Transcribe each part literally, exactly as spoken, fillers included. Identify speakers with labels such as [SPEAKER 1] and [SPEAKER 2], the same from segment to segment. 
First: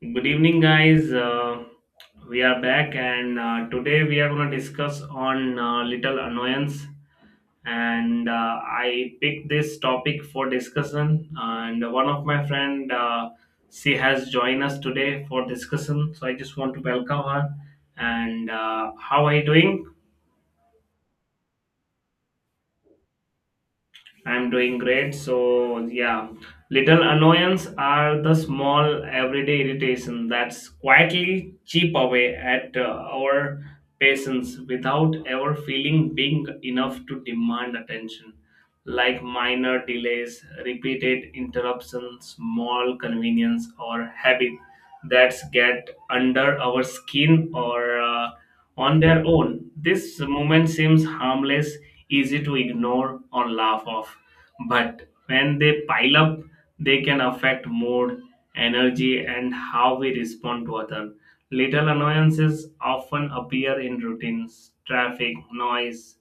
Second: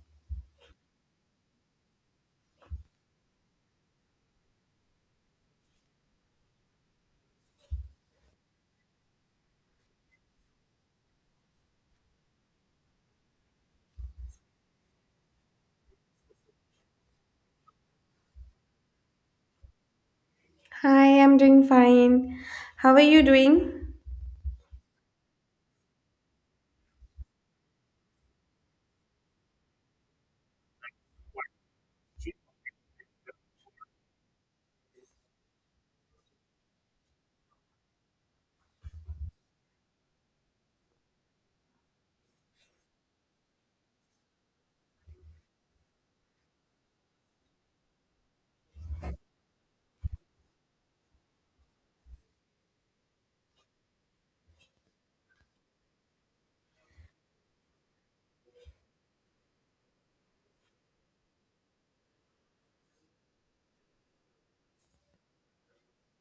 [SPEAKER 1] Good evening, guys. Uh, we are back, and uh, today we are going to discuss on uh, little annoyance. And uh, I picked this topic for discussion. And one of my friend, uh, she has joined us today for discussion. So I just want to welcome her. And uh, How are you doing?
[SPEAKER 2] Hi, I'm doing fine. How are you doing?
[SPEAKER 1] I'm doing great. So, yeah, little annoyance are the small everyday irritation that's quietly chip away at uh, our patience without ever feeling big enough to demand attention. Like minor delays, repeated interruptions, small convenience, or habit that's get under our skin or uh, on their own, this movement seems harmless, easy to ignore or laugh off. But when they pile up, they can affect mood, energy, and how we respond to others. Little annoyances often appear in routines, traffic, noise,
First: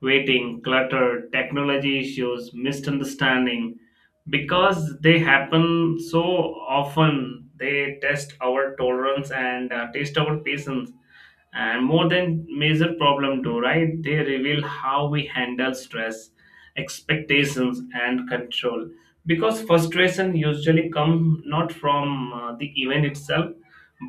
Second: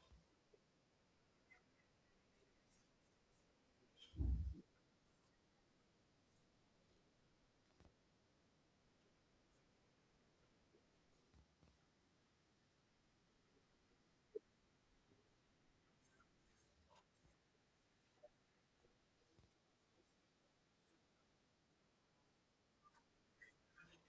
[SPEAKER 1] waiting, clutter, technology issues, misunderstanding. Because they happen so often, they test our tolerance and uh, test our patience, and more than major problem do, right? They reveal how we handle stress, expectations, and control, because frustration usually come not from uh, the event itself,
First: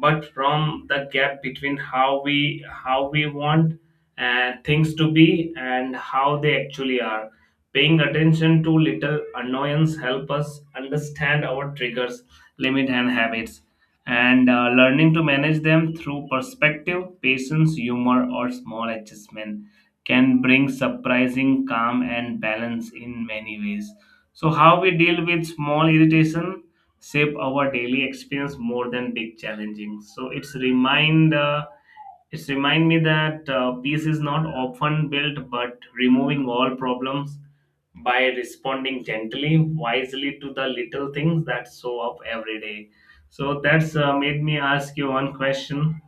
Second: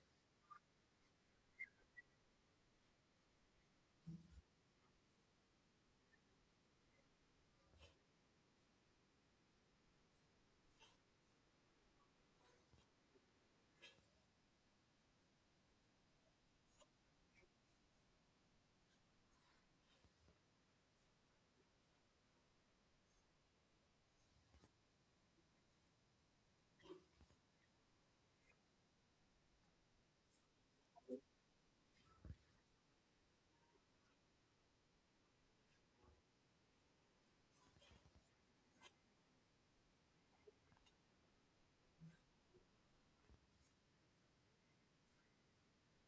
[SPEAKER 1] but from the gap between how we how we want uh, things to be and how they actually are. Paying attention to little annoyance help us understand our triggers, limit, and habits, and uh, learning to manage them through perspective, patience, humor, or small adjustment can bring surprising calm and balance in many ways. So, how we deal with small irritation shape our daily experience more than big challenging. So, it's remind. Uh, it's remind me that uh, peace is not often built but removing all problems by responding gently wisely to the little things that show up every day. So that's uh, made me ask you one question.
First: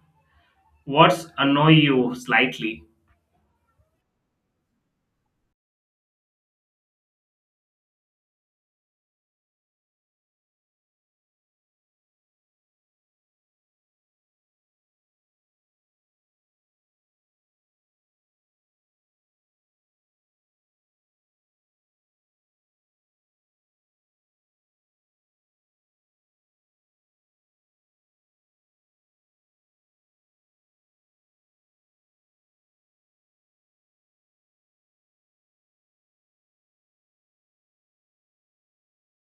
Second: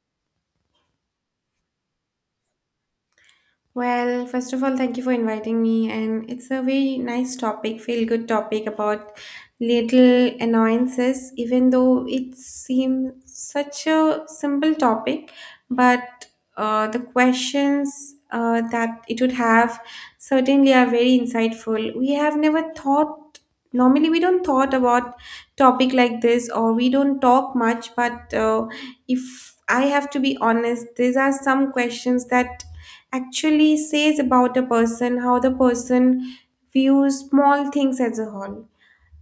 [SPEAKER 1] What's annoy you slightly?
[SPEAKER 2] Well, first of all, thank you for inviting me, and it's a very nice topic, feel good topic about little annoyances, even though it seems such a simple topic, but uh, the questions uh, that it would have certainly are very insightful. We have never thought, normally we don't thought about topic like this, or we don't talk much, but uh, if I have to be honest, these are some questions that actually says about a person, how the person views small things as a whole.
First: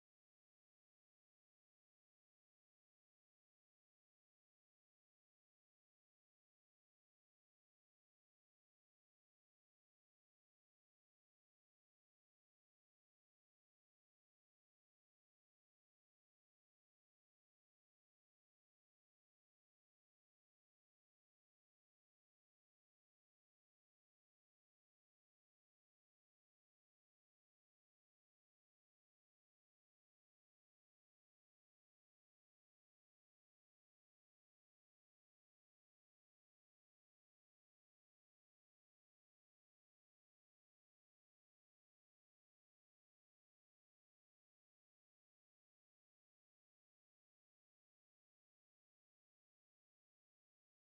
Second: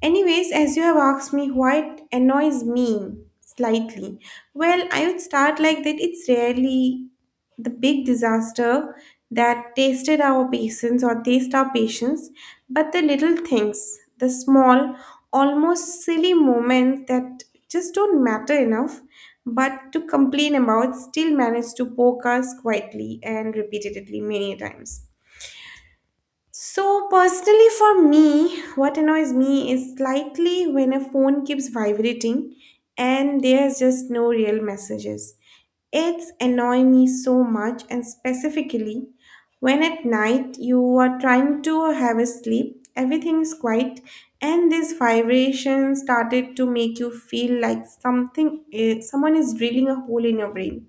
[SPEAKER 2] Anyways, as you have asked me what annoys me slightly, well, I would start like that it's rarely the big disaster that tasted our patience or taste our patience, but the little things, the small, almost silly moments that just don't matter enough, but to complain about still manage to poke us quietly and repeatedly many times. So, personally, for me, what annoys me is slightly when a phone keeps vibrating and there's just no real messages. It's annoying me so much, and specifically when at night you are trying to have a sleep, everything is quiet, and this vibration started to make you feel like something, eh, someone is drilling a hole in your brain.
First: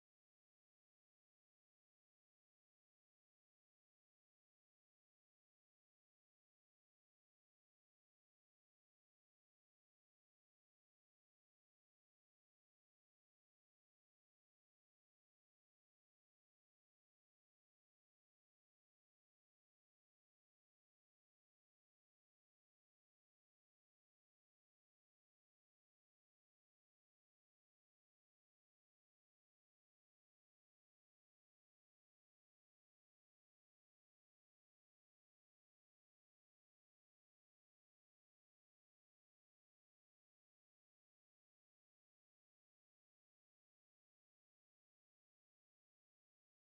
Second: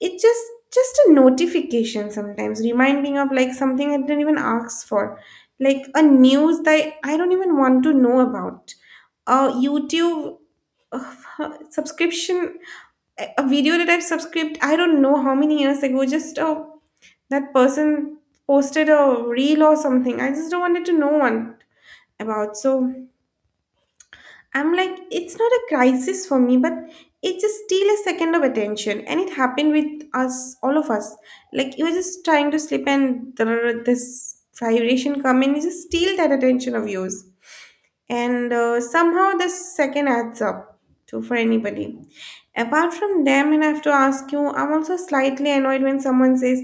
[SPEAKER 2] It's just just a notification sometimes reminding of like something I didn't even ask for, like a news that I don't even want to know about, a YouTube uh, subscription, a a video that I've subscribed I don't know how many years ago, just uh, that person posted a reel or something I just don't wanted to know one about. So I'm like, it's not a crisis for me, but it's just still a second of attention. And it happened with us, all of us. Like, you were just trying to sleep and there this vibration come in, you just steal that attention of yours, and uh, somehow the second adds up to for anybody. Apart from them, and I have to ask you, I'm also slightly annoyed when someone says,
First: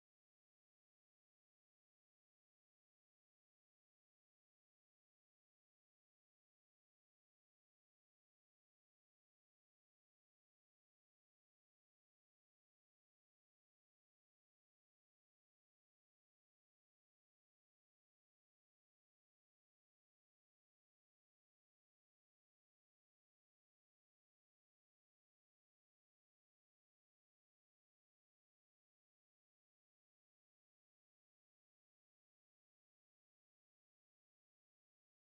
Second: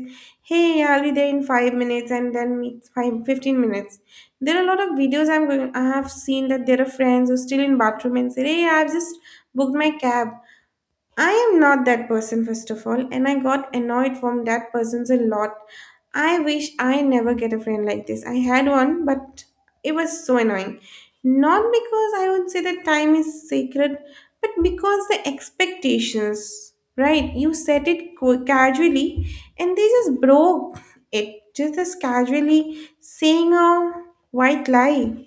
[SPEAKER 2] hey, I'll be there in five minutes, and then meets five fifteen minutes. There are a lot of videos I'm going I have seen that there are friends who are still in bathroom and say, hey, I've just booked my cab. I am not that person, first of all, and I got annoyed from that person's a lot. I wish I never get a friend like this. I had one, but it was so annoying. Not because I would say that time is sacred, but because the expectations, right? You set it co- casually, and they just broke it. Just as casually saying a white lie.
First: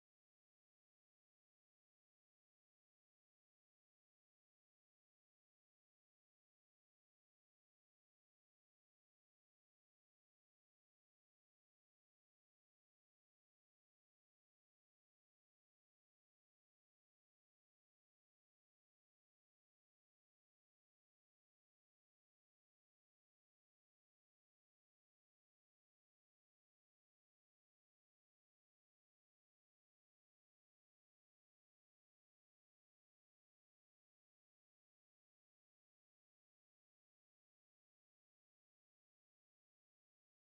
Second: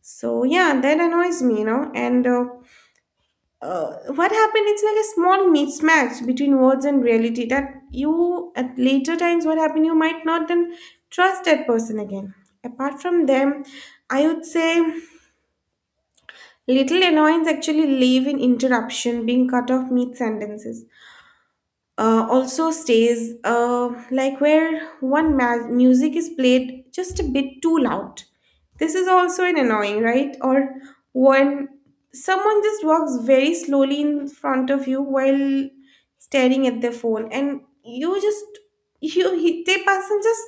[SPEAKER 2] So yeah, that annoys me, you know. And uh, uh, what happened it's like a small mismatch between words and reality that you at later times what happened you might not then trust that person again. Apart from them, I would say little annoyance actually live in interruption, being cut off mid sentences, uh, also stays uh, like where one ma- music is played just a bit too loud. This is also an annoying, right? Or when someone just walks very slowly in front of you while staring at their phone, and you just you he- they person just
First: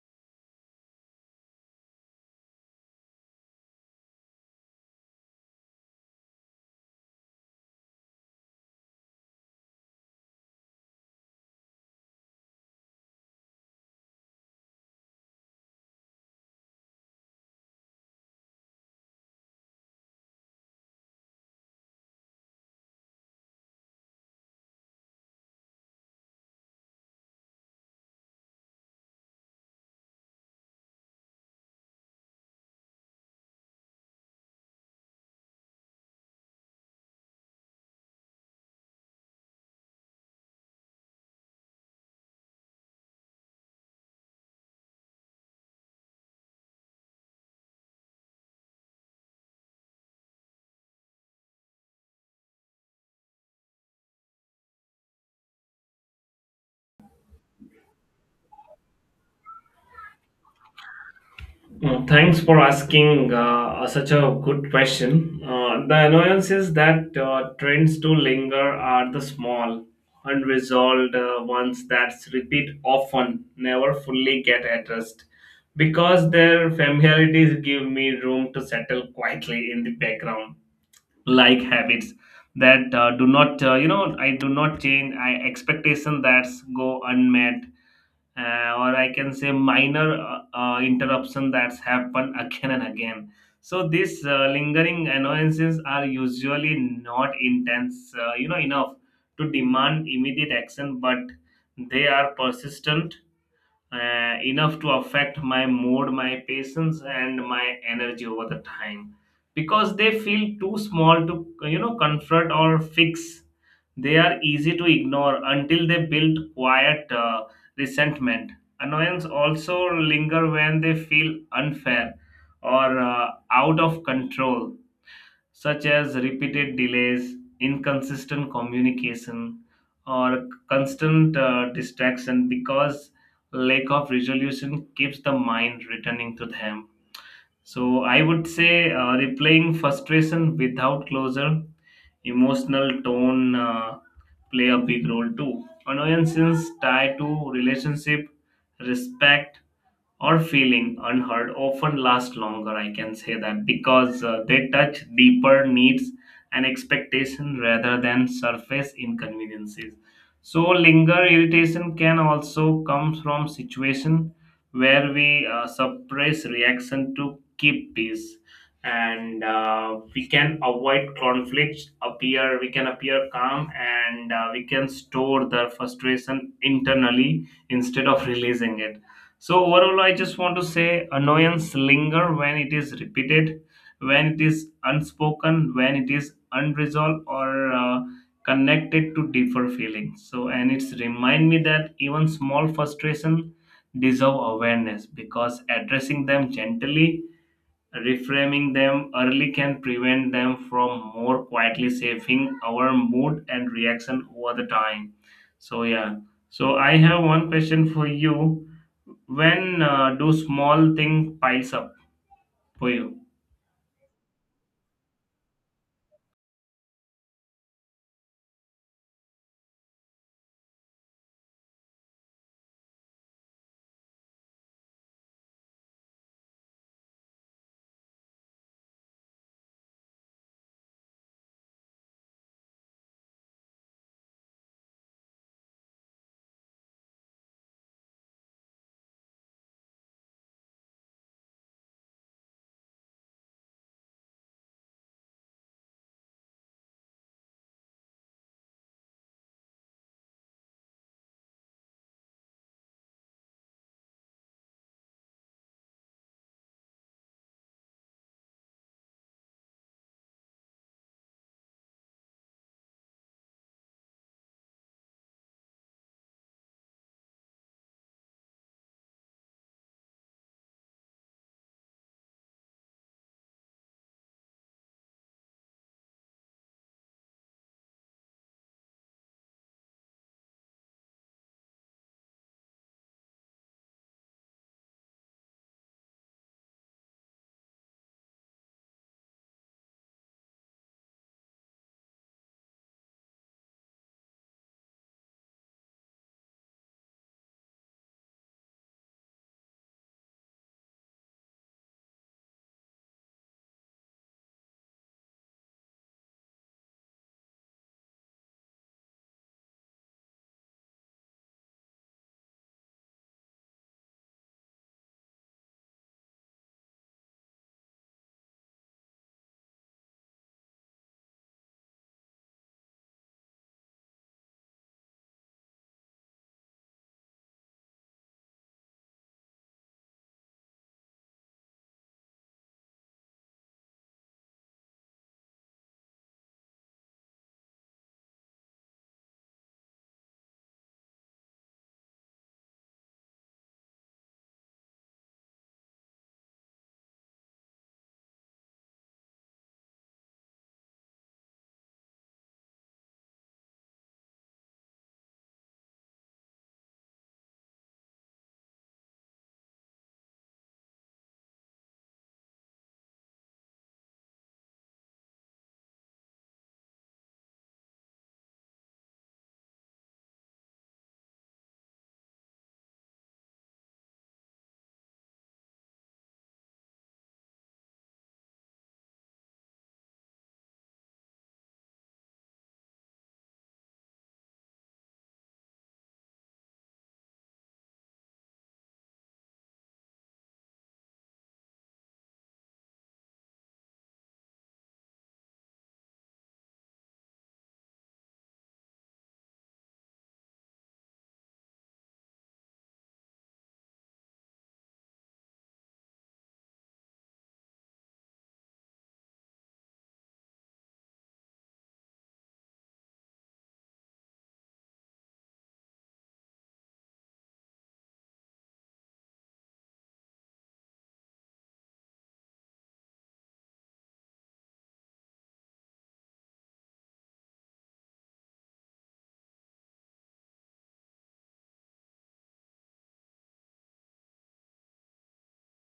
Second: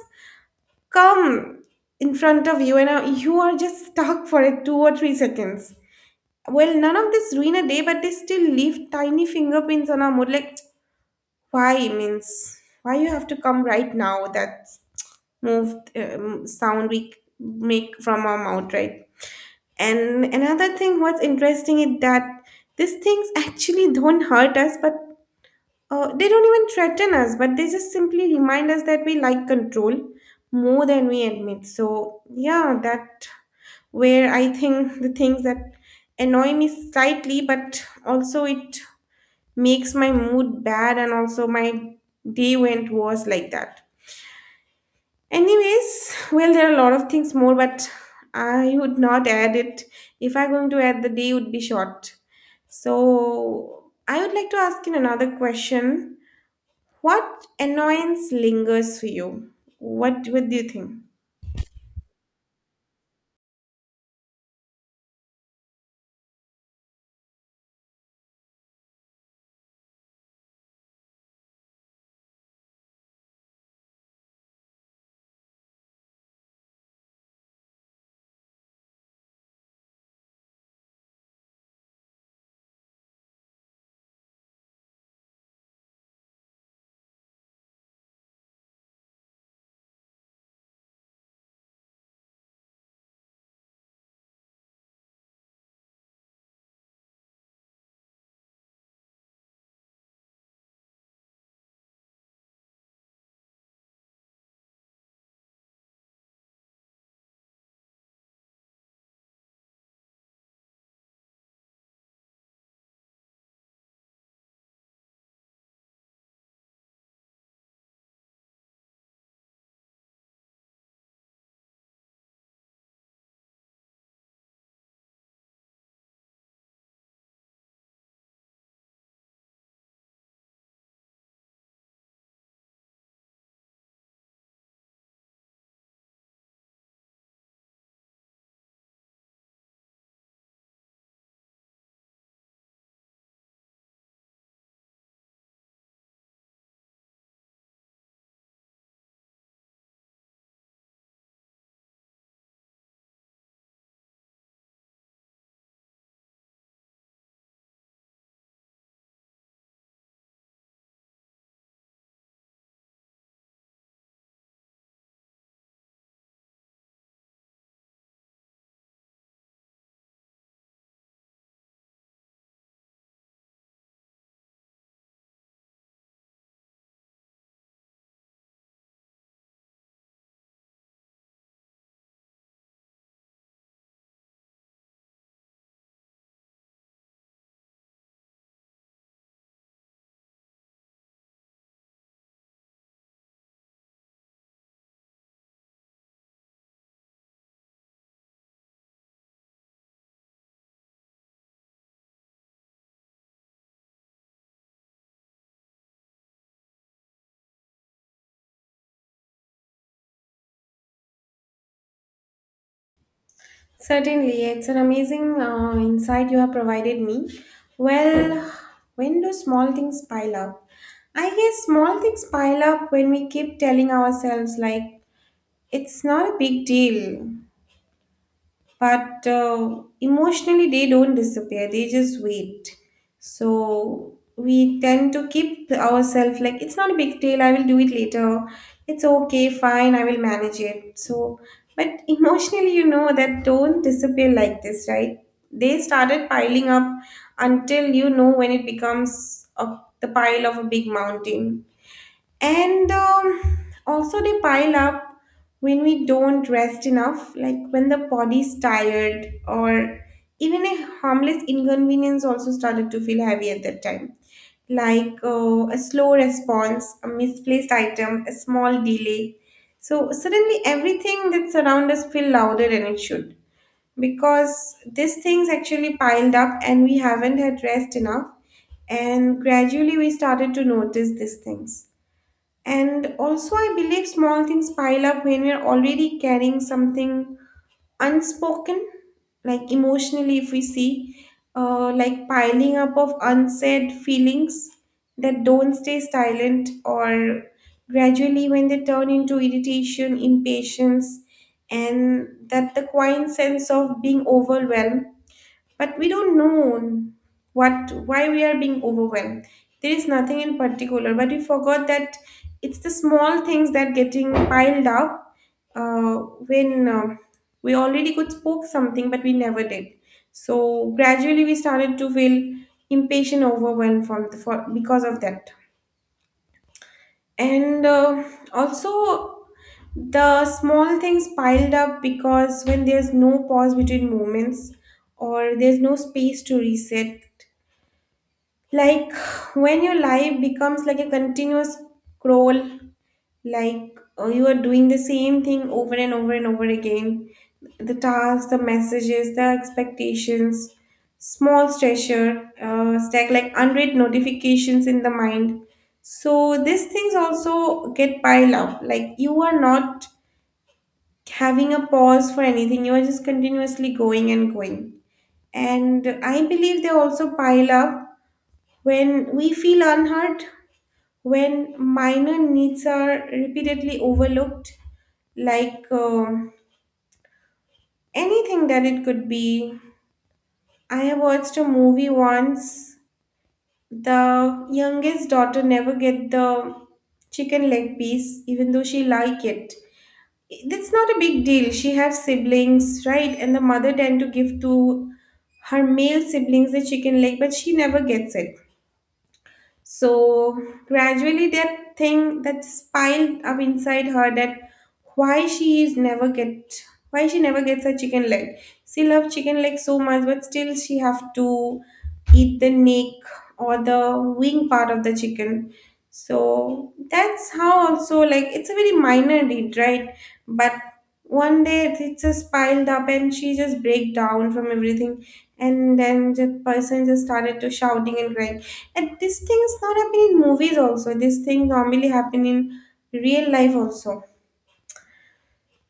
[SPEAKER 2] come in front of you, and uh, you are just stuck for a two or three seconds. Well, none of this ruin a day, but they still leave tiny fingerprints on our mood. Like why means why you have to come right now? That move um, sound we c- make from our mouth, right? And another thing, what's interesting is that these things actually don't hurt us, but uh, they don't even threaten us, but they just simply remind us that we like control more than we admit. So yeah, that where I think the things that annoy me slightly, but also it makes my mood bad and also my day went worse like that. Anyways, well, there are a lot of things more, but I would not add it. If I'm going to add, the day would be short. So I would like to ask you another question. What annoyance lingers for you? What what do you think?
[SPEAKER 1] Mm, Thanks for asking uh, such a good question. Uh, the annoyances that uh, trends to linger are the small, unresolved uh, ones that repeat often, never fully get addressed. Because their familiarities give me room to settle quietly in the background, like habits that uh, do not uh, you know, I do not change, I expectation that's go unmet, uh, or I can say minor uh, uh, interruption that's happened again and again. So these uh, lingering annoyances are usually not intense uh, you know, enough to demand immediate action, but they are persistent uh, enough to affect my mood, my patience, and my energy over the time, because they feel too small to you know confront or fix. They are easy to ignore until they build quiet uh, resentment. Annoyance also linger when they feel unfair or uh, out of control, such as repeated delays, inconsistent communication, or constant uh, distraction, because lack of resolution keeps the mind returning to them. So I would say uh, replaying frustration without closure, emotional tone uh, play a big role too. Annoyances tied to relationship, respect, or feeling unheard often last longer, I can say that, because uh, they touch deeper needs and expectation rather than surface inconveniences. So linger irritation can also come from situation where we uh, suppress reaction to keep peace, and uh, we can avoid conflicts appear, we can appear calm, and uh, we can store the frustration internally instead of releasing it. So overall, I just want to say annoyance linger when it is repeated, when it is unspoken, when it is unresolved, or uh, connected to deeper feelings. So, and it's remind me that even small frustration deserve awareness, because addressing them gently, reframing them early, can prevent them from more quietly shaping our mood and reaction over the time. So, yeah. So, I have one question for you. When uh, do small things piles up for you?
[SPEAKER 2] Certainly, it's an amazing uh, insight you have provided me. Well, when do small things pile up? I guess small things pile up when we keep telling ourselves, like, it's not a big deal, but uh, emotionally they don't disappear, they just wait. So we tend to keep ourselves like it's not a big deal, I will do it later, it's okay fine I will manage it. So but emotionally, you know, that don't disappear like this, right? They started piling up until, you know, when it becomes a, the pile of a big mountain. And um, also they pile up when we don't rest enough, like when the body's tired, or even a harmless inconvenience also started to feel heavy at that time, like uh, a slow response, a misplaced item, a small delay. So suddenly everything that surrounds us feel louder than it should, because these things actually piled up and we haven't had rest enough, and gradually we started to notice these things. And also, I believe small things pile up when we're already carrying something unspoken, like emotionally, if we see, uh, like piling up of unsaid feelings that don't stay silent, or gradually when they turn into irritation, impatience, and that the quiet sense of being overwhelmed, but we don't know what why we are being overwhelmed. There is nothing in particular, but we forgot that it's the small things that getting piled up. uh, when um we already could spoke something but we never did, so gradually we started to feel impatient, overwhelmed from the, for, because of that. And uh, also, the small things piled up because when there's no pause between moments, or there's no space to reset, like when your life becomes like a continuous scroll, like uh, you are doing the same thing over and over and over again, the tasks, the messages, the expectations, small stressor uh, stack like unread notifications in the mind. So these things also get piled up, like you are not having a pause for anything, you are just continuously going and going. And I believe they also pile up when we feel unheard, when minor needs are repeatedly overlooked, like um anything that it could be. I have watched a movie once. The youngest daughter never get the chicken leg piece, even though she like it. That's not a big deal. She has siblings, right? And the mother tend to give to her male siblings the chicken leg, but she never gets it. So gradually, that thing that's piled up inside her that why she is never get why she never gets a chicken leg. She loves chicken leg so much, but still she have to eat the neck or the wing part of the chicken. So that's how also like it's a very minor deed, right? But one day it's just piled up and she just break down from everything, and then the person just started to shouting and crying. And this thing is not happening in movies also. This thing normally happen in real life also.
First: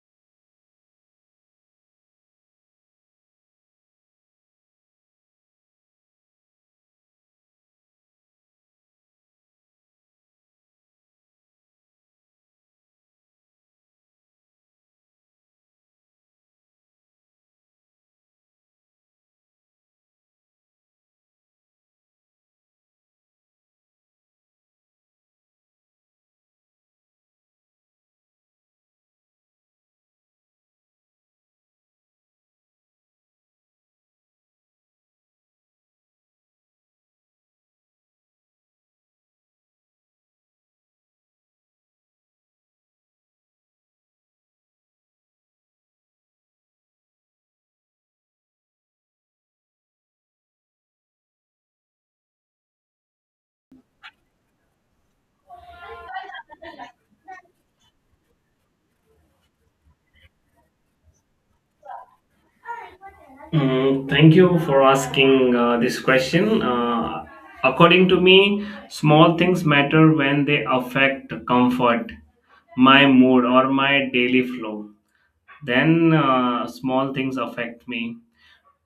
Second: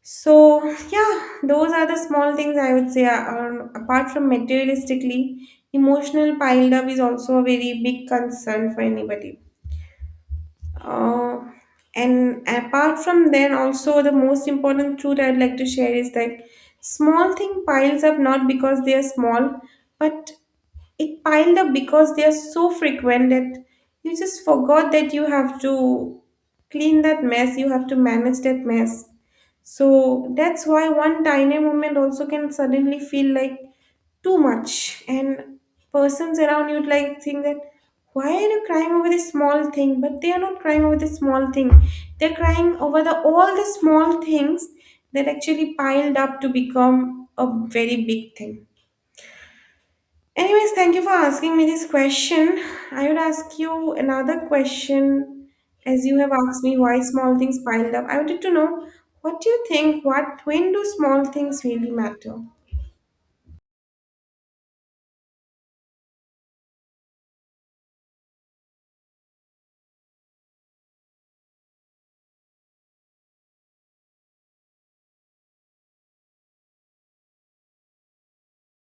[SPEAKER 2] So yeah, those are the small things I would say are, apart from materialistically, emotional piled up is also a very big concern for anybody. Uh, and apart from then also the most important truth I'd like to share is that small thing piles up not because they are small, but it piled up because they are so frequent that you just forgot that you have to clean that mess, you have to manage that mess. So that's why one tiny moment also can suddenly feel like too much, and persons around you would like think that, why are you crying over this small thing? But they are not crying over this small thing. They're crying over the all the small things that actually piled up to become a very big thing. Anyways, thank you for asking me this question. I would ask you another question. As you have asked me why small things piled up, I wanted to know what do you think, what when do small things really matter?
[SPEAKER 1] Mm, thank you for asking uh, this question. Uh, according to me, small things matter when they affect comfort, my mood, or my daily flow. Then uh, small things affect me.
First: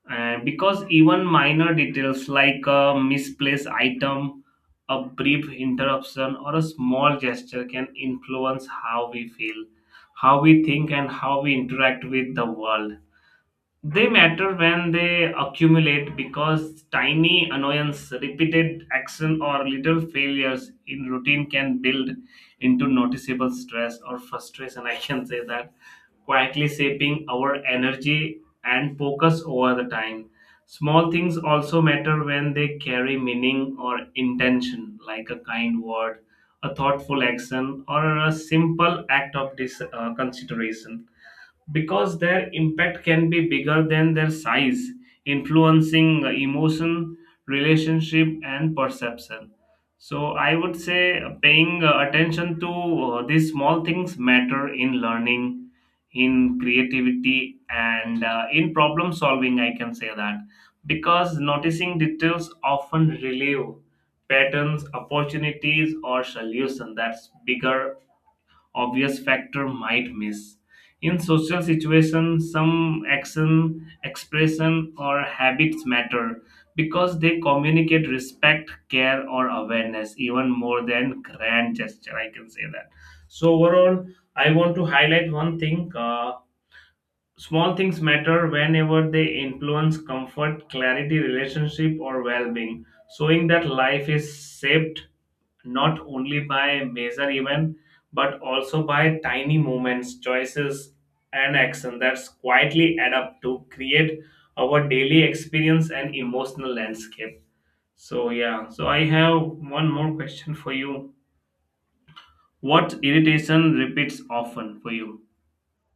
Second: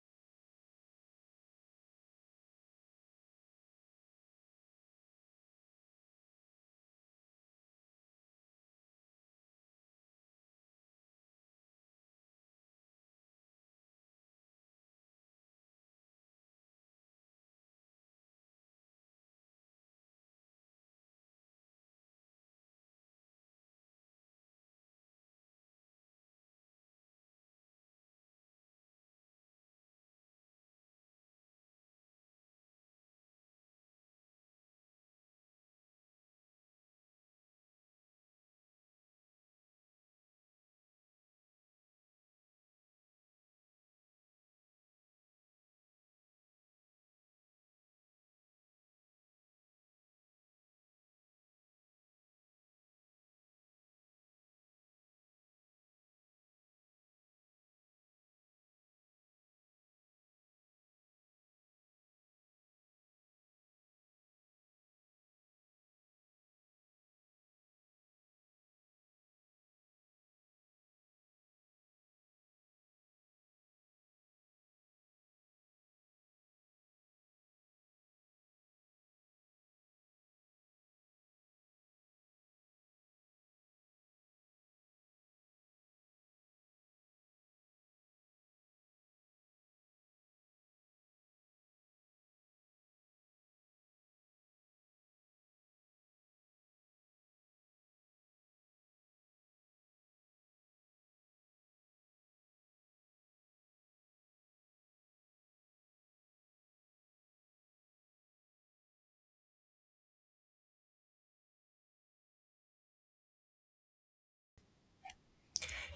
[SPEAKER 1] And because even minor details like a misplaced item, a brief interruption, or a small gesture can influence how we feel, how we think, and how we interact with the world, they matter when they accumulate, because tiny annoyance, repeated action, or little failures in routine can build into noticeable stress or frustration. I can say that quietly shaping our energy and focus over the time. Small things also matter when they carry meaning or intention, like a kind word, a thoughtful action, or a simple act of dis- uh, consideration, because their impact can be bigger than their size, influencing emotion, relationship, and perception. So I would say paying uh, attention to uh, these small things matter in learning, in creativity, and uh, in problem solving. I can say that, because noticing details often relieve patterns, opportunities, or solution that's bigger obvious factor might miss. In social situations, some action, expression, or habits matter because they communicate respect, care, or awareness even more than grand gesture. I can say that. So, overall, I want to highlight one thing. uh, Small things matter whenever they influence comfort, clarity, relationship, or well being, showing that life is shaped not only by major events but also by tiny moments, choices, and action that quietly add up to create our daily experience and emotional landscape. So, yeah, so I have one more question for you. What irritation repeats often for you?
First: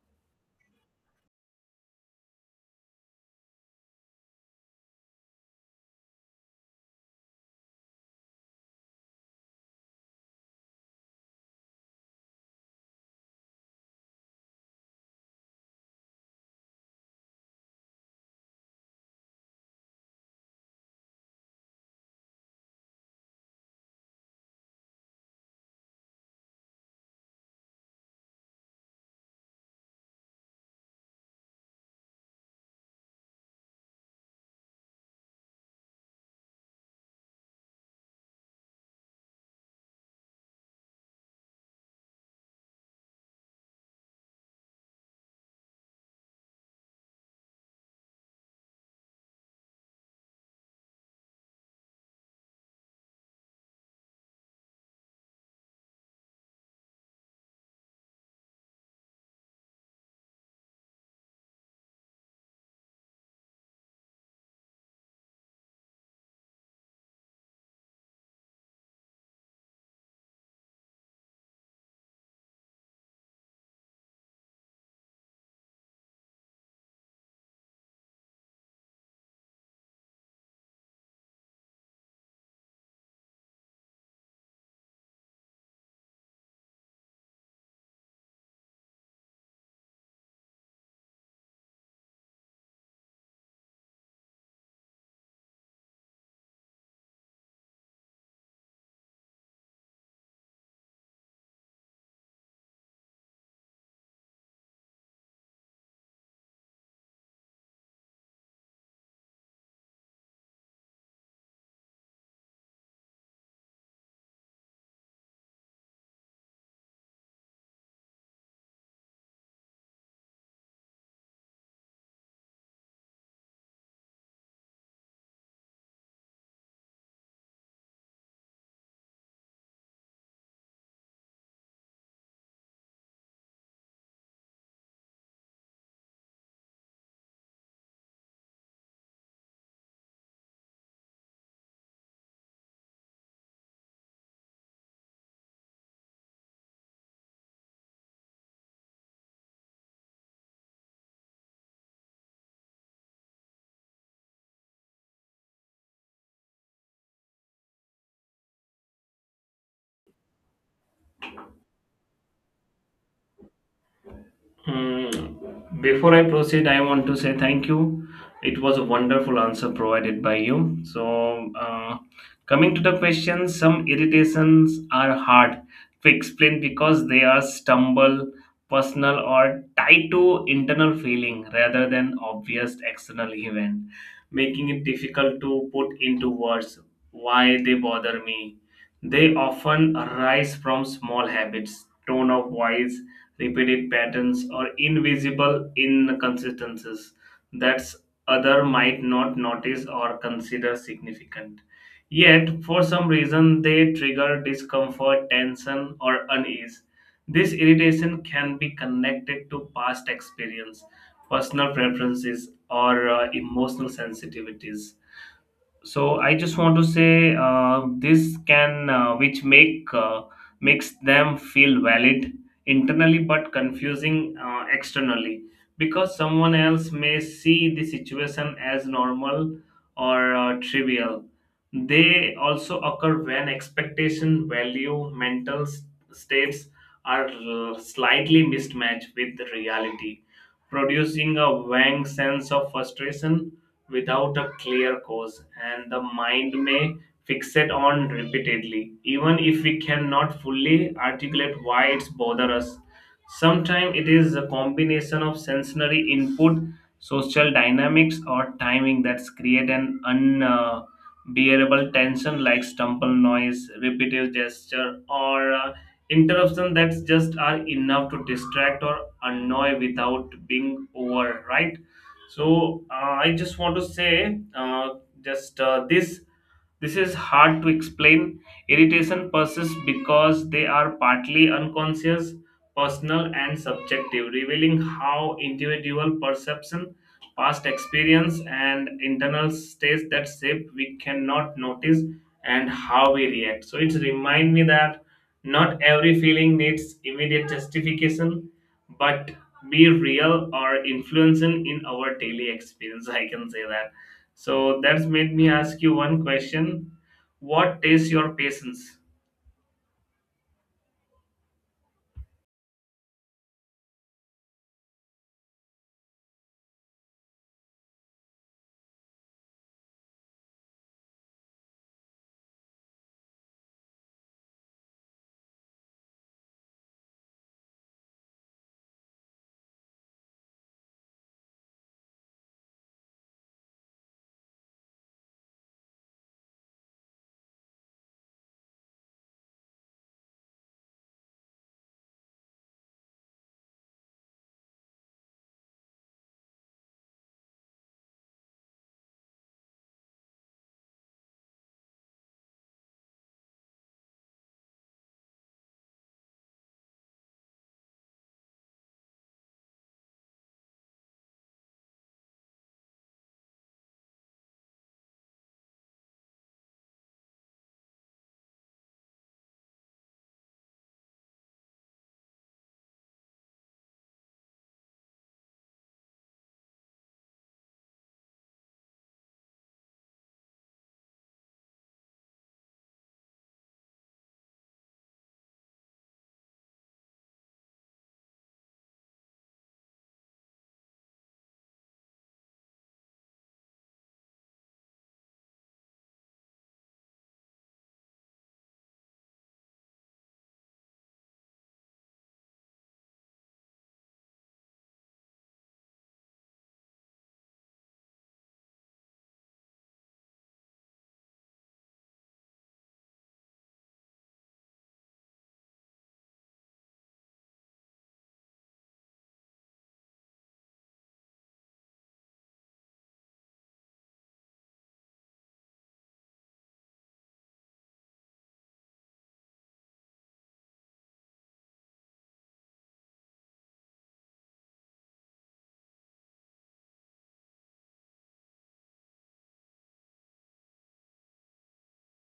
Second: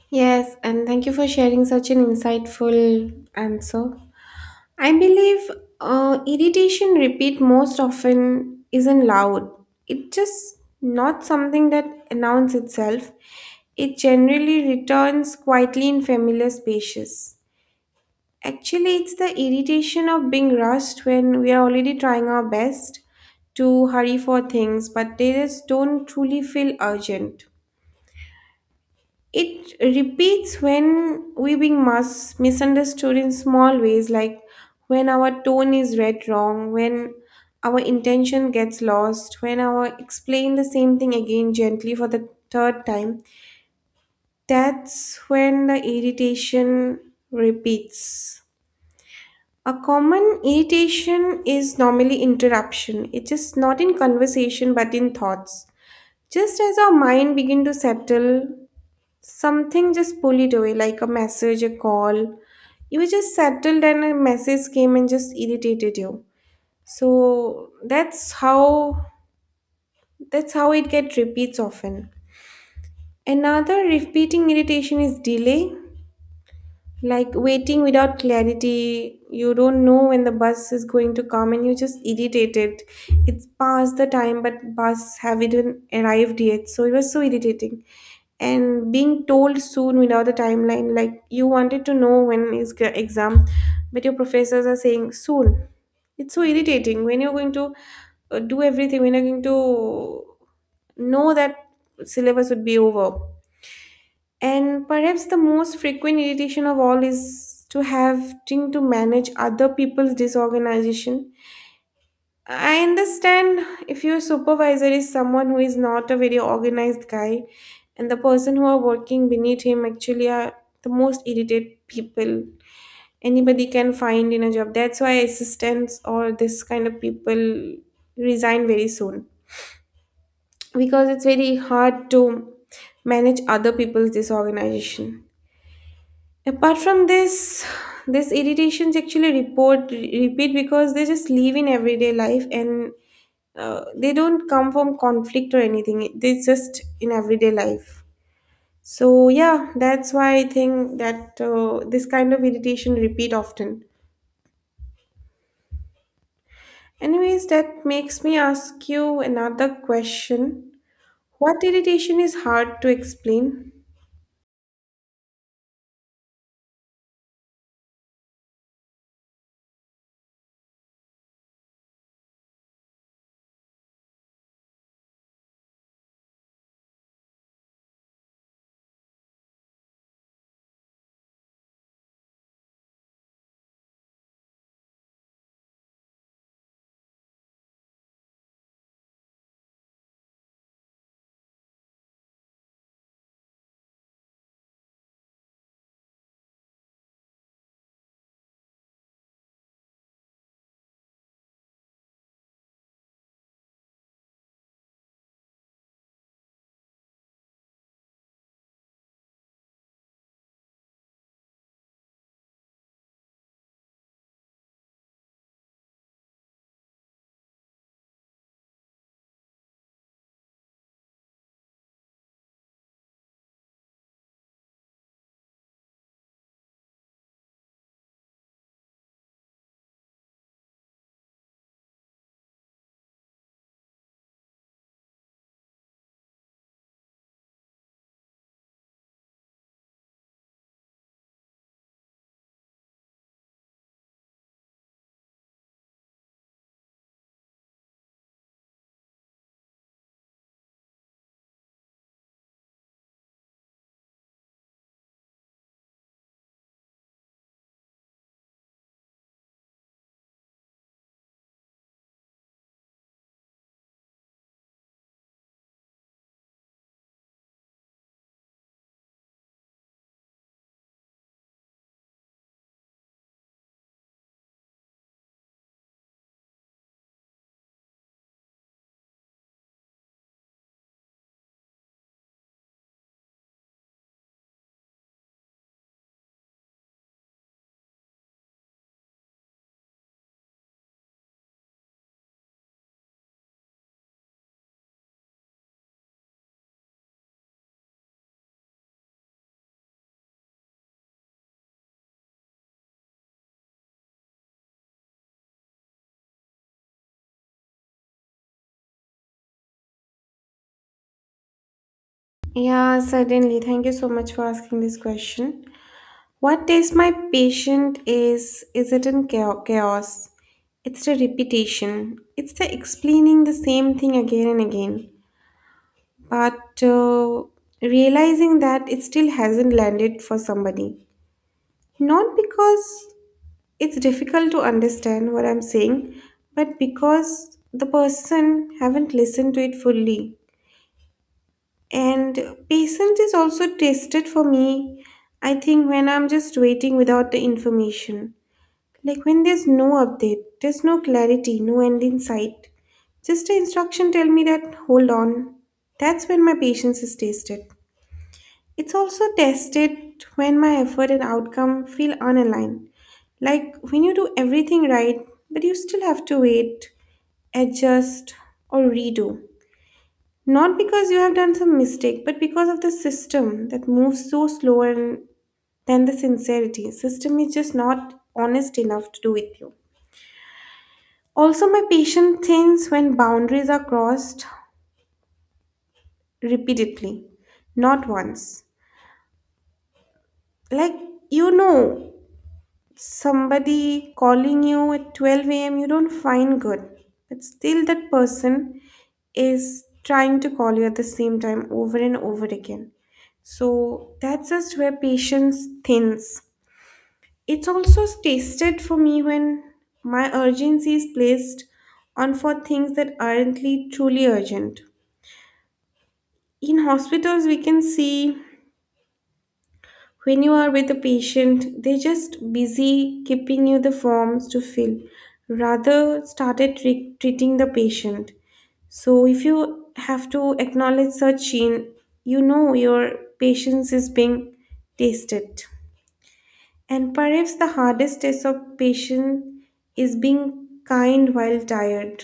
[SPEAKER 2] Yes, and thank you for sharing such an insightful answer. I believe uh, irritation repeat most often isn't loud. It's just not something that announces itself. It generally returns quietly in familiar spaces. Actually, it's the irritation of being rushed when we are already trying our best to hurry for things, but they just don't truly feel urgent. It repeats when we being mis- misunderstood in small ways, like when our tone is read wrong, when our intention gets lost, when our explain the same thing again gently for the third time. That's when the irritation repeats. A common irritation is normally interruption. It is not in conversation but in thoughts. Just as our mind begin to settle, something just pull it away, like a message, a call. You were just settled and a message came and just irritated you. So that's how that's how it get repeats often. Another repeating irritation is delay. Like waiting without clarity, you don't know when the bus is going to come and you're just irritated. It's past the time, but bus haven't even arrived yet, so it was so irritating. And being told soon without a timeline, like you wanted to know when is g- exam, but your professors are saying soon. It's so irritating when you're going to uh, do everything, when you're going to know that syllabus would be over, and perhaps the most frequent irritation of all is to having to manage other people's disorganization. I understand if your supervisor is someone who is not a very organized guy, and the person who are working beneath him actually are the most irritated people anybody can find in a job. That's why assistants or this kind of people resign very soon because it's very hard to manage other people's disorganization. Apart from this, these irritations actually report repeat because they just live in everyday life, and uh, they don't come from conflict or anything. They just in everyday life. So yeah, that's why I think that uh, this kind of irritation repeat often. Anyways, that makes me ask you another question. What irritation is hard to explain?
[SPEAKER 1] Mm, before I proceed, I want to say thank you. It was a wonderful answer provided by you. So, uh, coming to the question, some irritations are hard to explain because they are stumble, personal, or tied to internal feeling rather than obvious external event, making it difficult to put into words why they bother me. They often arise from small habits, tone of voice, repeated patterns, or invisible inconsistencies that other might not notice or consider significant. Yet, for some reason, they trigger discomfort, tension, or unease. This irritation can be connected to past experience, personal preferences, or uh, emotional sensitivities. So I just want to say uh, this can uh, which make uh, makes them feel valid internally but confusing uh, externally, because someone else may see the situation as normal or uh, trivial. They also occur when expectation value mental s- states are l- slightly mismatched with the reality, producing a vague sense of frustration without a clear cause, and the mind may fixate on repeatedly, even if we cannot fully articulate why it's bother us. Sometimes it is a combination of sensory input, social dynamics, or timing that's create an unbearable tension, like stumble noise, repetitive gesture, or uh, interruption that's just are enough to distract or annoy without being over, right? So uh, I just want to say, uh, just uh, this this is hard to explain. Irritation persists because they are partly unconscious, personal, and subjective, revealing how individual perception, past experience, and internal states that shape we cannot notice and how we react. So it remind me that not every feeling needs immediate justification, but be real or influencing in our daily experience, I can say that. So that's made me ask you one question. What is your patience?
[SPEAKER 2] Yeah, certainly. Thank you so much for asking this question. What is my patient is, is it in chao- chaos? It's the repetition. It's the explaining the same thing again and again. But uh, realizing that it still hasn't landed for somebody. Not because it's difficult to understand what I'm saying, but because the person haven't listened to it fully. And patience is also tested for me, I think, when I'm just waiting without the information. Like when there's no update, there's no clarity, no end in sight. Just an instruction tell me that hold on. That's when my patience is tested. It's also tested when my effort and outcome feel unaligned. Like when you do everything right, but you still have to wait, adjust, or redo. Not because you have done some mistake, but because of the system that moves so slower than the sincerity. System is just not honest enough to do with you. Also, my patience thins when boundaries are crossed repeatedly, not once. Like, you know, somebody calling you at twelve a m, you don't find good, but still that person is trying to call you at the same time over and over again. So, that's just where patience thins. It's also tasted for me when my urgency is placed on for things that aren't really truly urgent. In hospitals we can see, when you are with a patient they're just busy keeping you the forms to fill rather started tre- treating the patient. So if you have to acknowledge such in, you know, your patience is being tested. And perhaps the hardest test of patience is being kind while tired.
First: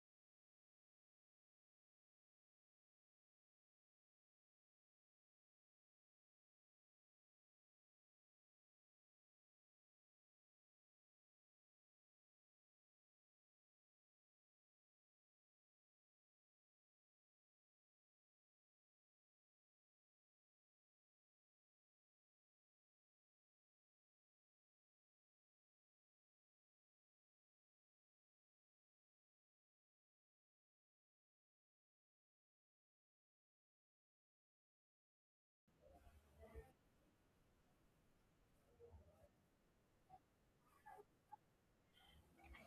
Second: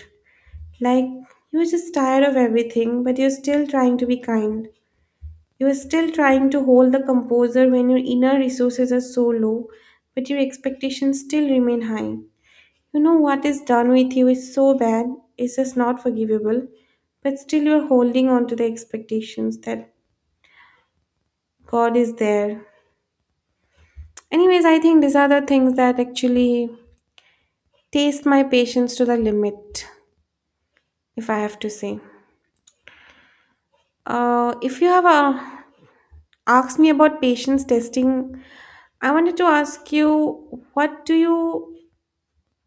[SPEAKER 2] Like, you're just tired of everything but you're still trying to be kind. You are still trying to hold the composure when your inner resources are so low, but your expectations still remain high. You know what is done with you is so bad, it's just not forgivable, but still you're holding on to the expectations that God is there. Anyways, I think these are the things that actually taste my patience to the limit, if I have to say. Uh, if you have uh, asked me about patience testing, I wanted to ask you what do you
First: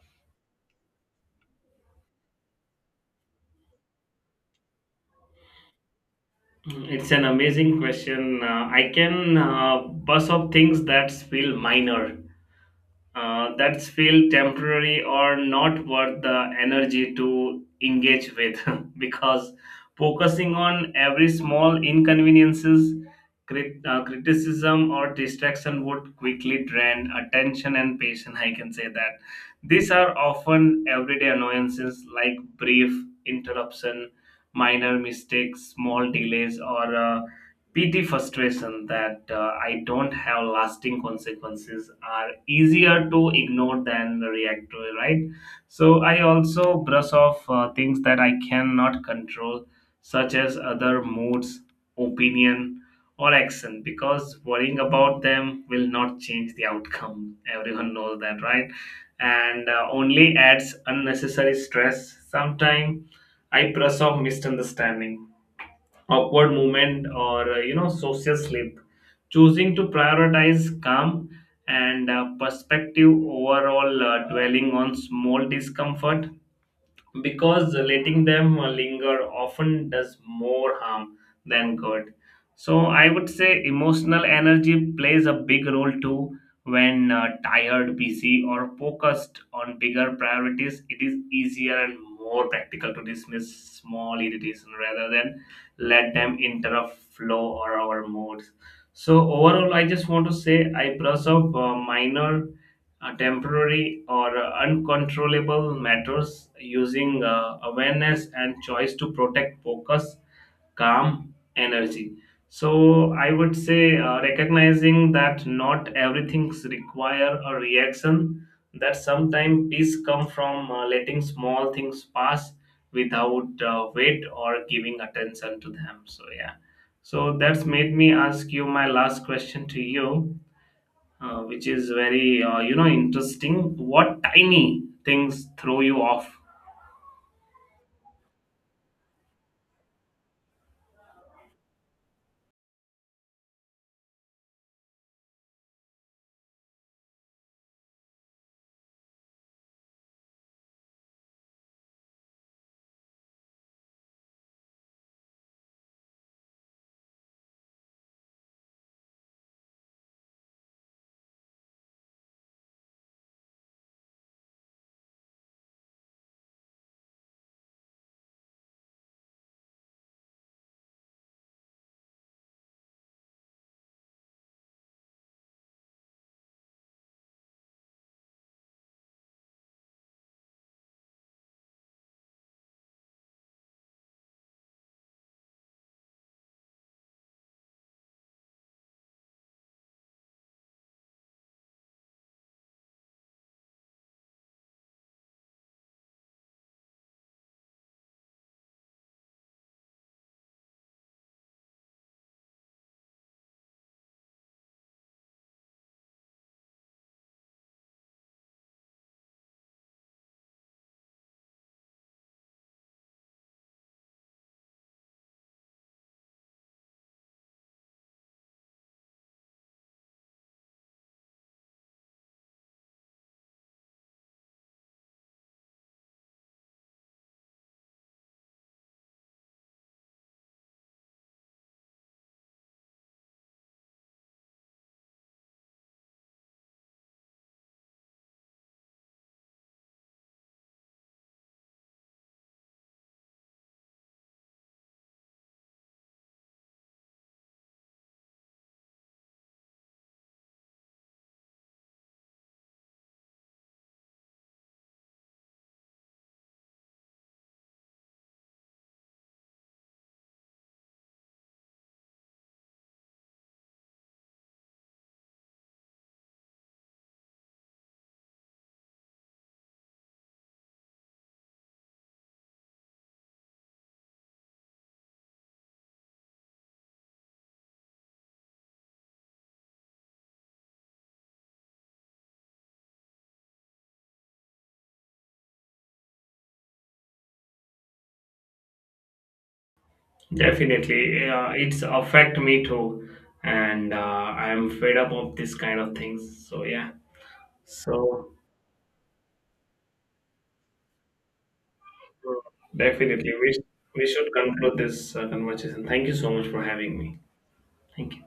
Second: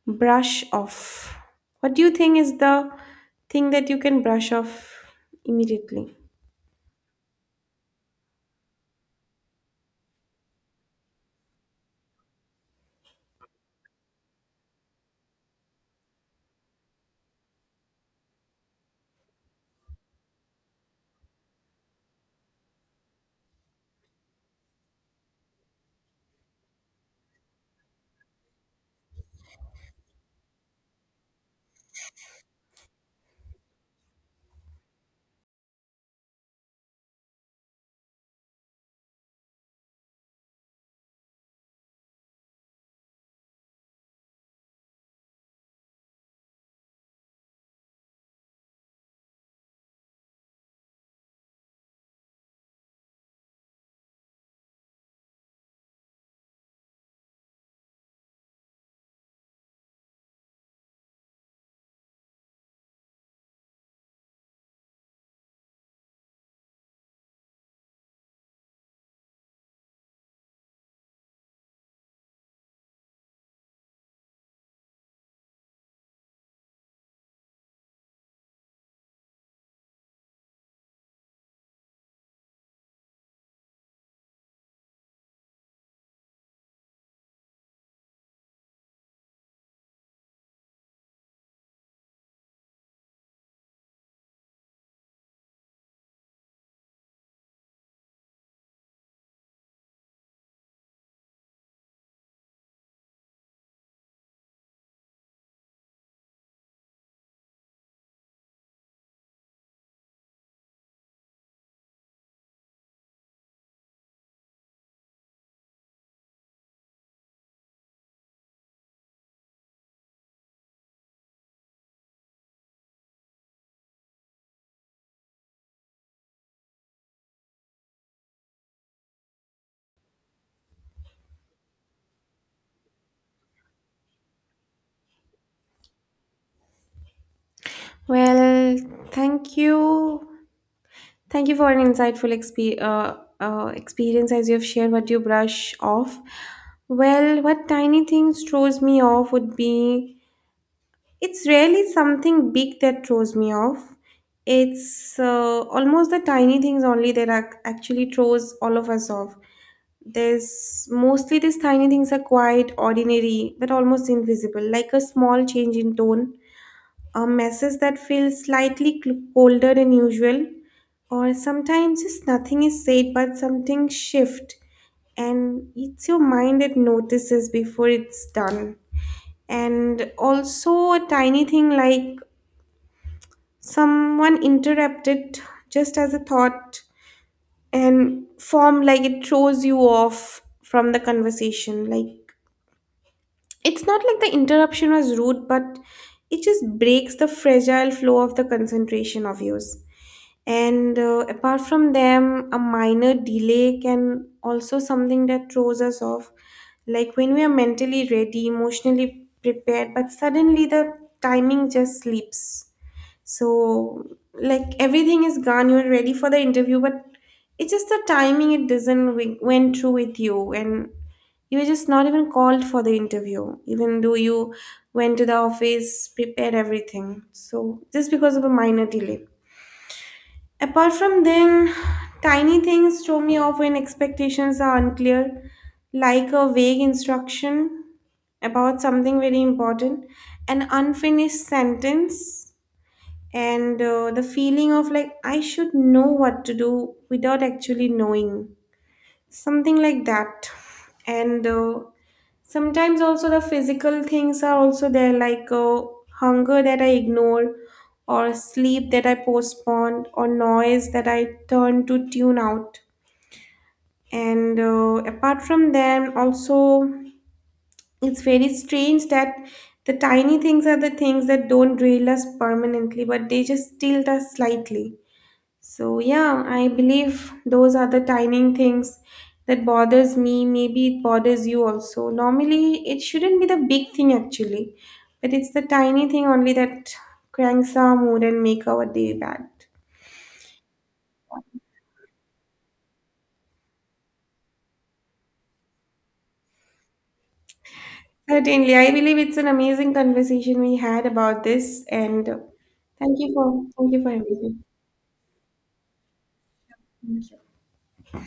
[SPEAKER 2] brush off. What do you think is the thing that you can brush off immediately?
[SPEAKER 1] Mm, it's an amazing question. Uh, i can uh, buzz up things that feel minor, uh, that's feel temporary or not worth the energy to engage with, because focusing on every small inconveniences, crit- uh, criticism, or distraction would quickly drain attention and patience, I can say that. These are often everyday annoyances like brief interruption, minor mistakes, small delays, or uh, P T frustration that uh, I don't have lasting consequences are easier to ignore than react to, right? So I also brush off uh, things that I cannot control, such as other moods, opinion, or action, because worrying about them will not change the outcome. Everyone knows that, right? And uh, only adds unnecessary stress. Sometimes I brush off misunderstanding, upward movement, or uh, you know, social sleep, choosing to prioritize calm and uh, perspective overall, uh, dwelling on small discomfort, because letting them linger often does more harm than good. So I would say emotional energy plays a big role too. When uh, tired, busy, or focused on bigger priorities, it is easier and more practical to dismiss small irritation rather than let them interrupt flow or our moods. So overall, I just want to say I brush off uh, minor, uh, temporary, or uh, uncontrollable matters, using uh, awareness and choice to protect focus, calm, energy. So I would say uh, recognizing that not everything require a reaction. That sometimes peace come from uh, letting small things pass without uh, weight or giving attention to them. So yeah. So that's made me ask you my last question to you, uh, which is very uh, you know, interesting. What tiny things throw you off?
[SPEAKER 2] Well, thank you. Thank you for an insightful expe- uh, uh, experience as you have shared what you brush off. Well, what tiny things throws me off would be, it's rarely something big that throws me off. It's uh, almost the tiny things only that ac- actually throws all of us off. There's mostly these tiny things are quite ordinary but almost invisible, like a small change in tone, a message that feels slightly cl- colder than usual, or sometimes just nothing is said but something shift and it's your mind that notices before it's done. And also a tiny thing like someone interrupted just as a thought and form, like it throws you off from the conversation. Like, it's not like the interruption was rude, but it just breaks the fragile flow of the concentration of yours. And uh, apart from them, a minor delay can also something that throws us off. Like when we are mentally ready, emotionally prepared, but suddenly the timing just slips. So, like everything is gone, you're ready for the interview, but it's just the timing it doesn't wi- went through with you, and you were just not even called for the interview, even though you went to the office, prepared everything. So, just because of a minor delay. Apart from then, tiny things throw me off when expectations are unclear, like a vague instruction about something very important, an unfinished sentence, and uh, the feeling of like I should know what to do without actually knowing, something like that. And uh, sometimes also the physical things are also there, like uh, hunger that I ignore or sleep that I postpone or noise that I turn to tune out. And uh, apart from them also, it's very strange that the tiny things are the things that don't derail us permanently but they just tilt us slightly. So yeah, I believe those are the tiny things that bothers me. Maybe it bothers you also. Normally, it shouldn't be the big thing actually, but it's the tiny thing only that cranks our mood and make our day bad.
[SPEAKER 1] Definitely uh, it's affect me too, and uh, I'm fed up of this kind of things. So yeah. so
[SPEAKER 2] Certainly, I believe it's an amazing conversation we had about this, and
[SPEAKER 1] uh,
[SPEAKER 2] thank you
[SPEAKER 1] definitely we,
[SPEAKER 2] for thank you
[SPEAKER 1] we
[SPEAKER 2] for
[SPEAKER 1] should
[SPEAKER 2] everything.
[SPEAKER 1] conclude this uh, conversation. Thank you so much for having me. Thank you.